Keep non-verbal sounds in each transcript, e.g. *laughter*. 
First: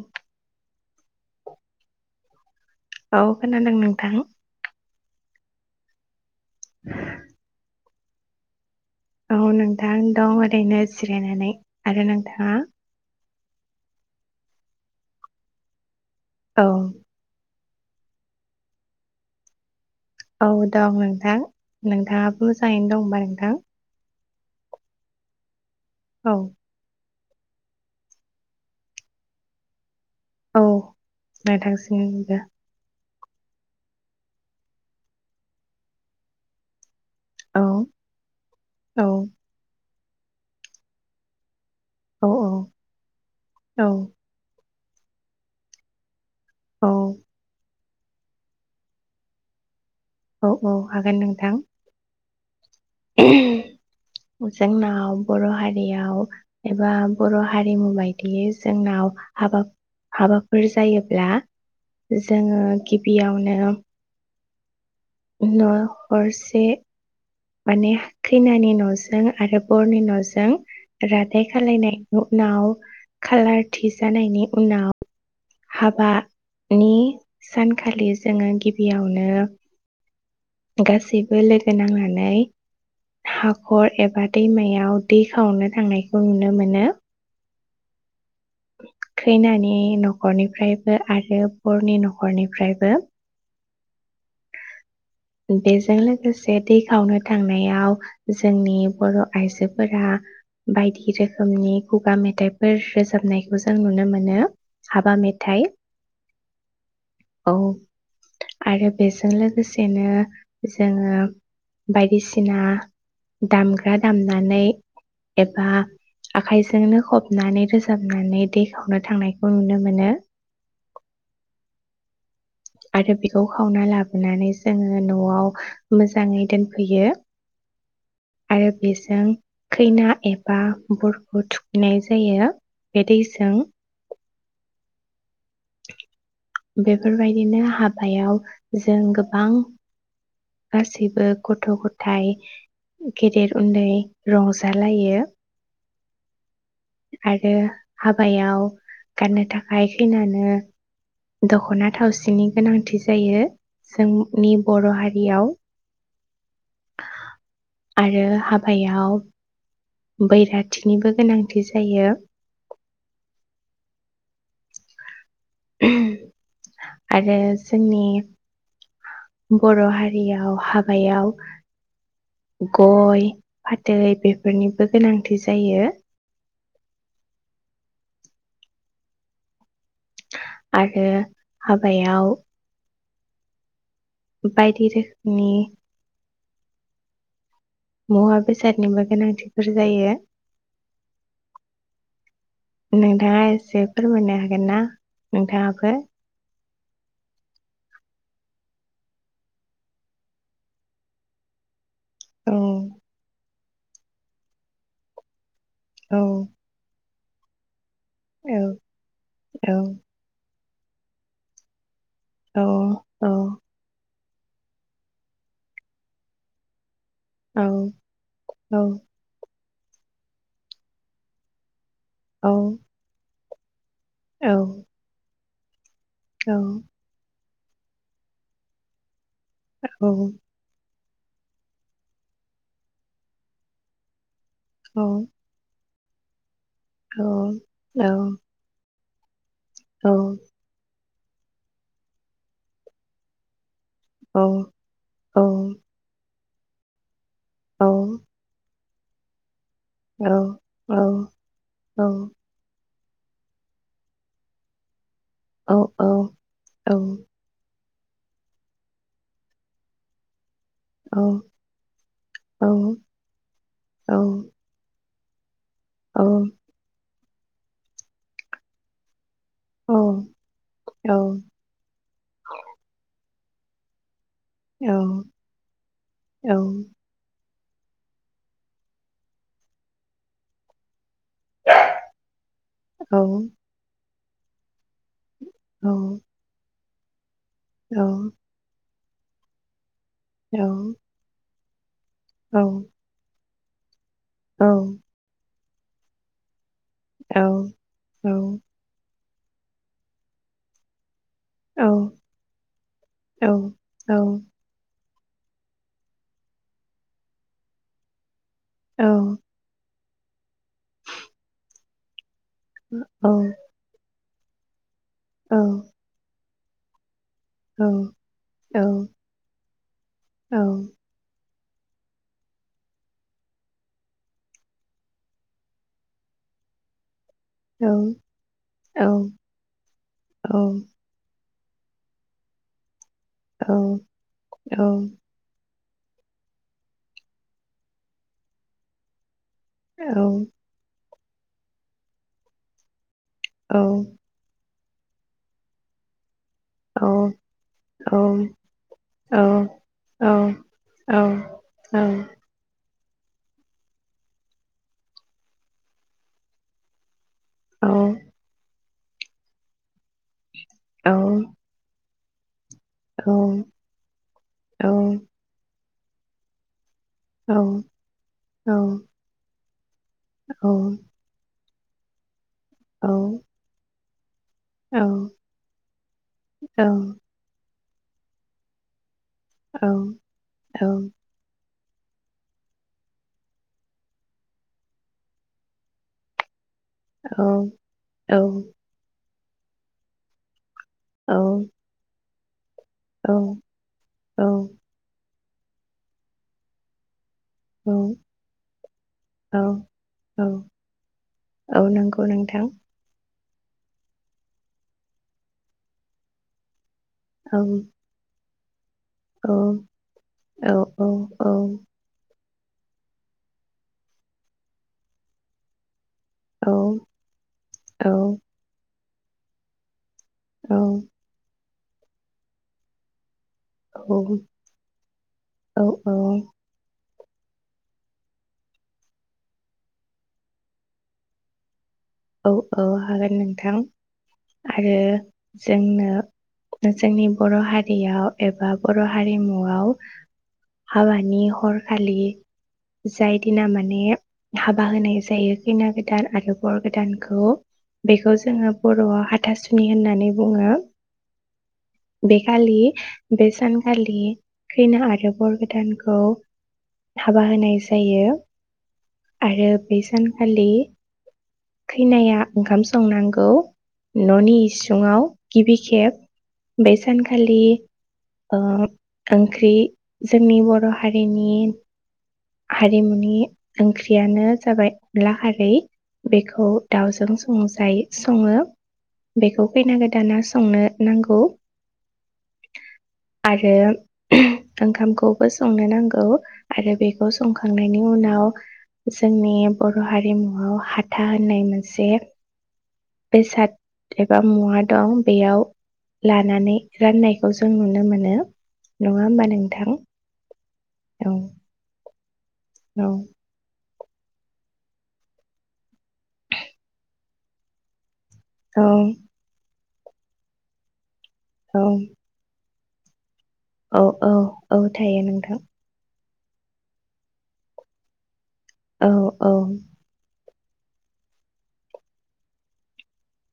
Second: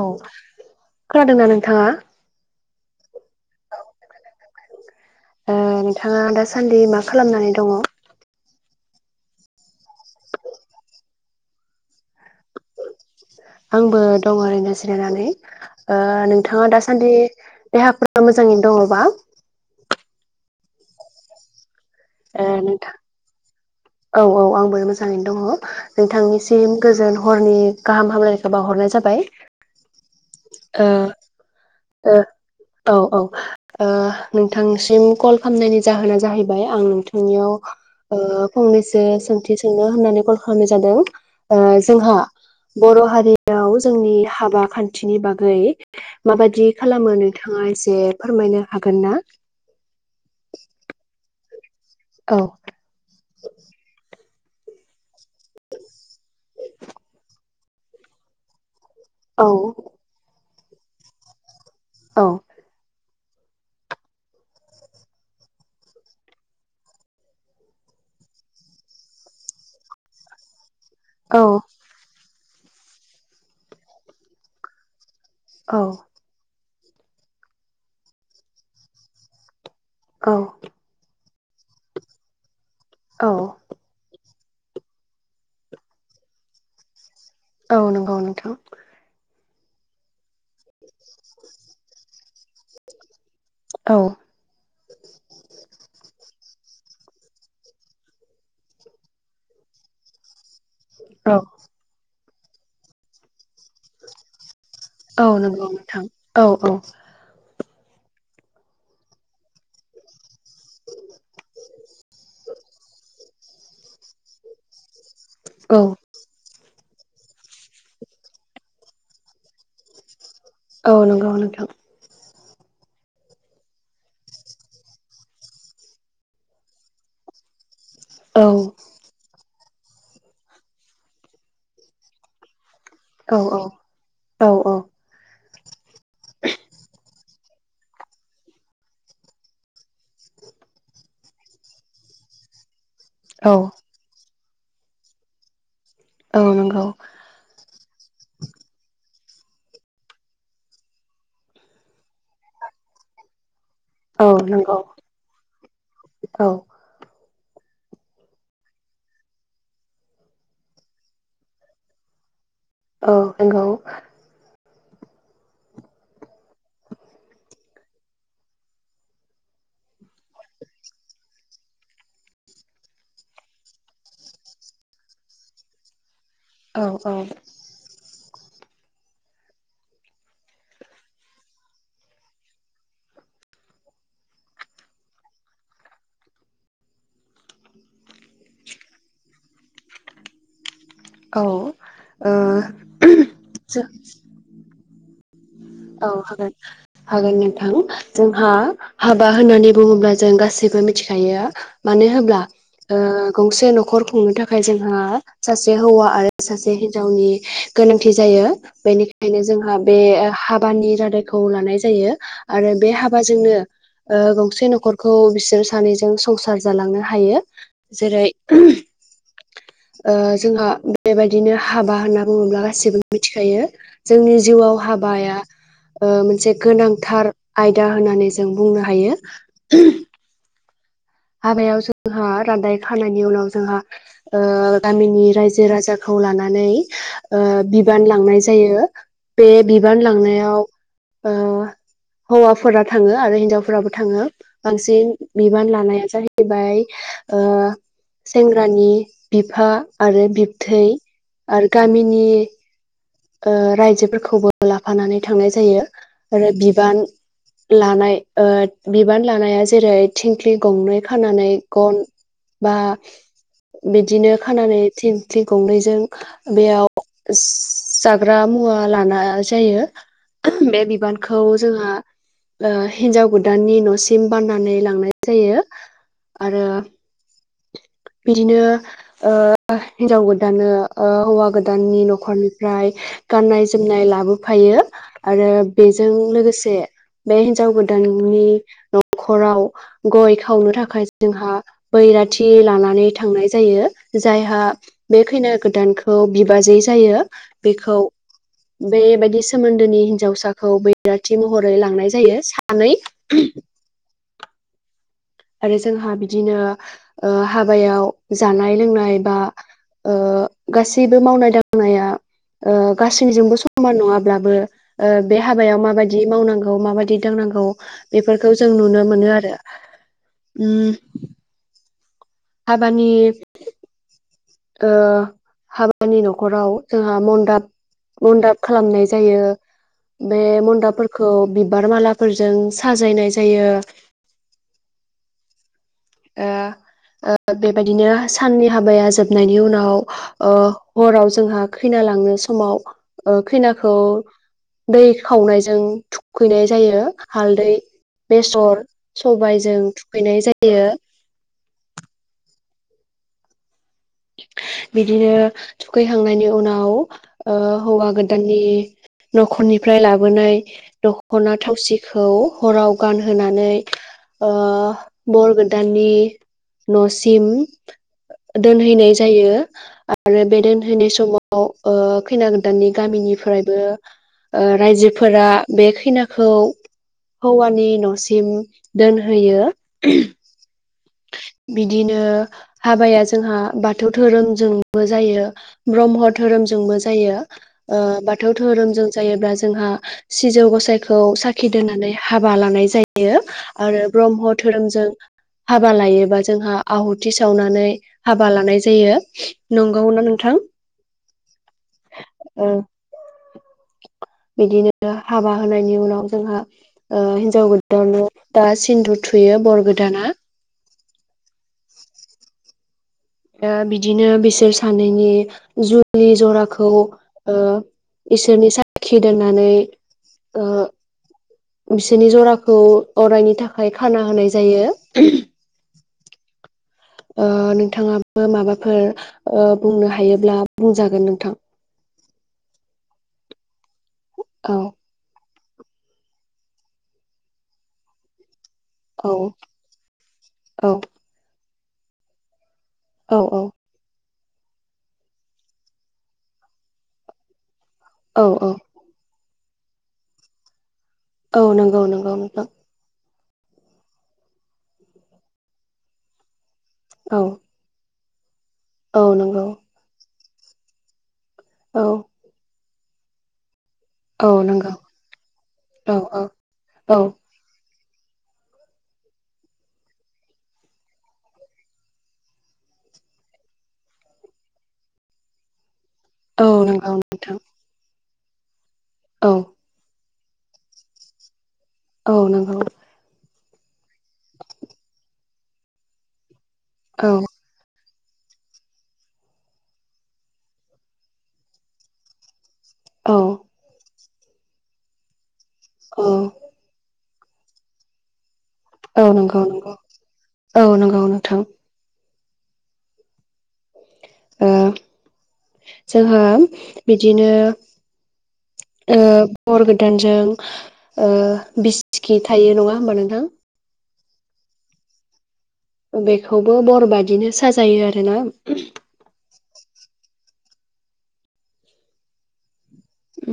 औ। खोनादोंना नोंथाङा? औ खोनादों नोंथां। ओ नोंथाङा दासा सान्दि मा खालामनानै दङ? अ नों थां दं ओरैनो जिरायनानै। आरो नोंथाङा? आंबो दं ओरैनो जिरायनानै। ओ नोंथाङा औ दासान्दि देहाफोरा मोजाङै दङबा? औ दं नोंथां। ओ नोंथाङाबो मोजाङैनो नोंथां दंबा नोंथां औ औ आंबो मोजाङैनो दङ औ नोंथांनिसिम गोजोन हरनि गाहाम हामलायखौ बावहरनाय जाबाय। औ ओ नोंथांसिमबो ओ औ औ। ओ नोंथांसिम कल खालामनायनि जाहोना जाहैबाय आं थांनियाव औ ओ फंनैसो औ सोंथि सोंनो होननानै कल खालामनाय जादों ओ जोंहा औ बर हारियाव औ जोंनि हाबा खान थिनि बागै माबाददि खालामो नोंथाङा? से फोरमायनो हागोन ना? औ औ हागोन नों। नोंथां। औ। *unintelligible* जोंनाव बर' हारियाव एबा बरहारिमु बायदियै जों जोंनाव औ हाब-हाब फोर जायोब्ला औ जोङो बेयावनो न'खरसे माने खैनानि नजों आरो बरनि नजों रादाय खालायनायखौ उनाव खाालार थि जानायनि उनाव हाबा नि सानखालि जोङो गिबियावनो औ। गासैबो लोगो नांनानै औ हाखर एबा दैमायाव दै खावनो थांनायखौ नुनो मोनो। औ नंगौ नोंथां। खैनानि न न'खरनिफ्रायबो आरो बरनि नख नखरनिफ्रायबो औ। बेजों लोगोसे दै खावनो थांनायाव जोंनि बर' आइजोफोरा बायदि औ रोखोमनि खुगा मेथाइ मेथाइफोर रोजाबनायखौ जों नुनो मोनो। हाबा औ मेथाइ नंगौ नोंथां औ-औ। औ आरो बेजों लोगोसे बिदिनो जोङो बायदिसिना दामग्रा दामनानै एबा औ आखाइजोंनो खबनानै रोजाबनानै दैखावनो थांनायखौ नुनो मोनो। औ नंगौ नोंथां। आरो बेखौ खावना लाबोनानै जोङो न'आव मोजाङै दोनफैयो। औ आरो बेजों खैना एबा बरखौ थुखैनाय जायो। बे औ दैजों औ औ औ। बिदिनो हाबायाव जों गोबां गासैबो गथ' ग'थाइ औ गेदेर उन्दै रंजालायो औ नंगौ आरो हाबायाव गाननो थाखाय खैनानो दख'ना थावसिनि गोनांथि जायो। औ जोंनि नंगौ बर' हारियाव औ आरो हाबायाव बैराथिनिबो गोनांथि जायो। औ नंगौ। आरो जोंनि बर' हारियाव हाबायाव गय फाथै बेफोरनिबो गोनांथि जायो। औ औ आरो हाबायाव बायदि रोखोमनि मुवा बेसादनिबो गोनांथिफोर जायो। औ ओ नोंथाङा *unintelligible* जो एसे फोरमायनो हागोन ना नोंथाङाबो औ हागोन हागोन नोंथां जोंहा हाबा होननानै बुङोब्ला जों गासैबो मिथिखायो मानो होब्ला औ ओ गंसे न'खर खुंनो थाखाय जोंहा सासे हौवा औ आरो सासे गावनि गोनांथि जायो औ बेनिखायनो जोंहा बे हाब बानि रादायखौ लानाय जायो औ आरो बे औ हाबाजोंनो ओ गंसे न'खरखौ बिसोर सानैजों संसार जालाङो हायो औ जेरै औ ओ जोंहा बेबायदिनो हाब बा होनना औ बुङोब्ला गासिबो मिथि खायो जोंनि औ जिउआव हाबाया ओ औ मोनसे गोनांथार आयदा होननानै जों बुंनो हायो औ हाबायाव जोंहा रादाय खानायनि उनाव जोंहा ओ औ गामिनि रायजो राजा खौ लाना नानै औ ओ बिबान लांनाय जायो। बे बिबान औ लांनायाव ओ हौवाफोरा थाङो आरो हिनजावफोराबो थाङो बांसिन औ बिबान लानाया *unintelligible* बाय ओ औ सेंग्रानि बिफा आरो बिबथै आरो गामिनि ओ रायजोफोरखौबो लाफानानै थांनाय जायो। आरो बिबान लानाय ओ बिबान लानाया जेरै थिं ख्लि गंनै औ खानानै गन बा औ बिदिनो खानानै थिन गंनैजों बेयाव ओस जाग्रा मुवा लाना जायो बे बिबानखौ जोंहा ओ हिन्जाव गुद दानि न'सि सिम बान्नानै लांनाय जायो। आरो बिदिनो ओ हिनजाव गोदाननो ओ हौवा गोदाननि न'खरनिफ्राय गाननाय -जोमनाय लाबो फायो। आरो बेजों लोगोसे बे हिनजाव गोदाननि न' खराव गय खावनो थाखाय जोंहा बैराथ थि लानानै थांनाय जायो। जायहा बे खैना गोदानखौ बिबाजै जायो बेखौ बेबायदि सोमोन्दोनि हिनजावसाखौ बै राथि महरै लांनाय जायो सानै आरो जोंहा बिदिनो ओ हाबायाव जानाय लोंनाय बा ओ गासैबो मावनाय दांनाया ओ गासैनिजोंबो समान नङाब्ला बो ओ बे हाबायाव माबाददि मावनांगौ बेखौ माबायदि दांनांगौ बेफोरखौ जों नुनो मोनो आरो उम हाबानि ओ हाबानि न'खराव जोंहा मन बाब मनदाब खालामनाय जायो बे मनदाबफोरखौ बि बिबार मालाफोरजों साज जायनाय जायो ओ ओ बेबायदिनो साननि हाबाया जोब नायनि उनाव ओ हराव जोंहा खैना लांनो समाव ओ खैनाखौ दै खावनायजों थुख खैनाय जायो हालदै बेसर सबायजों थुखैनाय जायो। औ औ बिदिनो थुखैखांनायनि उनाव ओ हौवा गोदाननि न'खरनिफ्राय लाबोनाय दखना थावसि खौ हराव गानहोनानै बरग दानि न'सिम दोन जायो आ आरो बे दोनहैनाय समाव खौ ओ खैना। दानि गामिनिफ्रायबो ओ औ रायजोफोरा बे खैनाखौ हौवानि न'सिम दोन औ औ बिदिनो हाबाया जोंहा बाथौ धोरोमजोंबो जायो ब्रह्म धोरोमजों जोंबो जायो औ ओ औ बाथौ धोरोमजों जायोब्ला जोंहा सिजौ गस जायखौ औ साखि दोननानै हाबा लानाय औ जायो आरो ब्रह्म धोरोमजों हाबा लायोबा जोंहा आहुत थि सावनानै औ हाबा लानाय जायो नंगौ ना औ नोंथां औ नंगौ नोंथां औ। बिदिनो हाबा होनायनि उनाव जोंहा ओ औ हिन्जाव गोदाननो दास सिन्दुर औ थुयो बर गोदानआ औ औ औ ओ बिदिनो बिसोर सानैनि जु लि औ जराखौ ओ औ इसोरनि सा खि दोननानै ओ औ बिसोरनि ज'राखौ अरायनि थाखाय खाना होनाय जायो। औ ओ नोंथाङाबो माबाफोर ओ बुंनो हायोब्ला बुंजागोन नोंथां। औ औ हागोन नोंथां। औ आरो जोंनो जोंनि बर' हारियाव एबा बर' औ हारिमुआव औ हाबानि हर खालि जाय औ दिना माने हाबा होनाय जायो खैना गोदान आरो बर गोदानखौ बेखौ औ औ जोङो बर'आव हाथासु नि होननानै बुङो। औ नंगौ नंगौ बे नोंथां। खालि बे सानखालि खैना आरो बर गोदानखौ औ हाबा होनाय जायो। औ आरो नंगौ बेसानक्ष खालि औ खैनाया ओंखाम संनांगौ। औ ननि नंगौ इसुङाव गिबि औ खेब औ बे औ सानखालि ओ ओंख्रि जोंनि बर हारिनि हारिमुनि ओंख्रियानो जाबाय अनला खारै। औ बेखौ नंगौ दाउजों नोंथां संजायो सङो। औ बेखौ खैना गौदाना संनो नांगौ। औ नंगौ। आरो ओंखामखौबो संनो नांगौ। आरो बेखौ औ संखांनायनि उनाव जोंनि बर हारिमुआव हा था होननाय मोनसे औ बेेसाद एबा मुवा दं। बेयाव लानानानै राननाय खौ जों नुनो मोनो। नङा औ होमबा नंगौ नंगौ नोंथां? औ नंगौ नोंथां। औ। ओ जोंहा बिदिनो औ ओ हर गोदानजों बिसकि थायो नङा होमबा नोंथां? औ औ औ थायो नोंथां। बेखौबो बरबादिनो साजायो आरोना। औ औ।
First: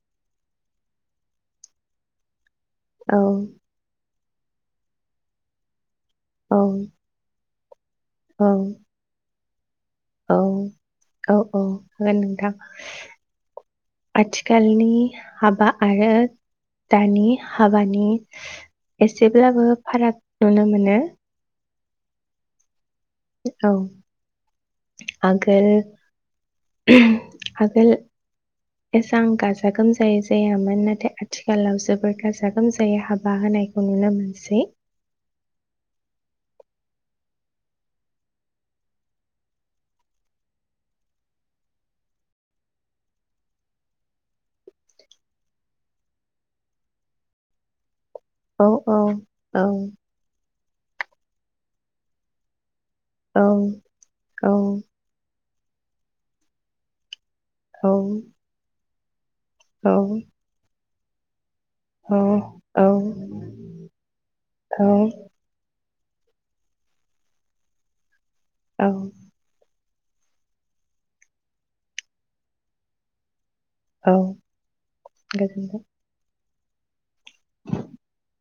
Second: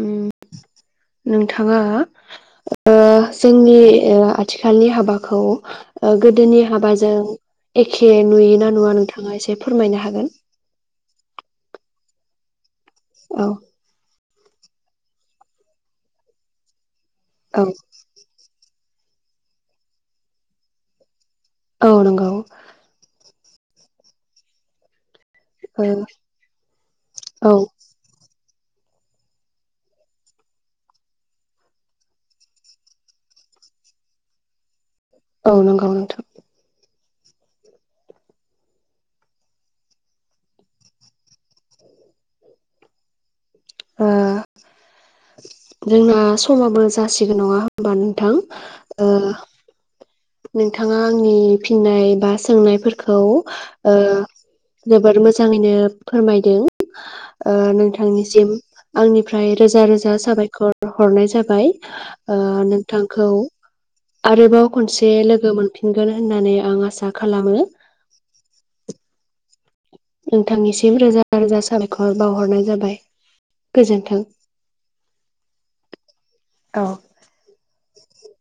उम नोंथाङा ओ औ जोंनि ओ आथिखालनि हाबाखौ ओ औ गोदोनि हाबाजों एखे नुयोना नुवा नोंथाङा एसे फोरमायनो हागोन औ औ औ होगोन नोंथां। औ। आथिखालनि हाबा आरो दानि औ हाबानि एसेब्लाबो फाराग नुनो मोनो। औ नोंगौ। औ। आगोल ओ औ आगोल एसां गाजा गोमजायै जायामोन नाथाय आथिखालाव जोबोर गाजा गोमजायै हाबा होनायखौ नुनो मोनसै। औ नंगौ नोंथां। ओ जोंना समाबो जासिगोन नङा होमबा नो थां औ औ ओ औ नोंथाङा आंनि फिननाय बा सोंनायफोर खौ औ ओ औ जोबोर मो मोजाङैनो फोरमायदों। ओ औ नोंथांनिसिम। आंनि फ्राय रोजा औ रोजा साबायखर हरनाय जाबाय। औ ओ औ नोंथांखौ आरोबाव औ खनसे दे लोगो मोन फिनगोन होननानै आं आसा खालामो औ। नोंथांनिसिम रोजा रोजा साबायखर बावहरनाय जाबाय। औ गोजोन्थों। गोजोनथों। औ। *inaudible*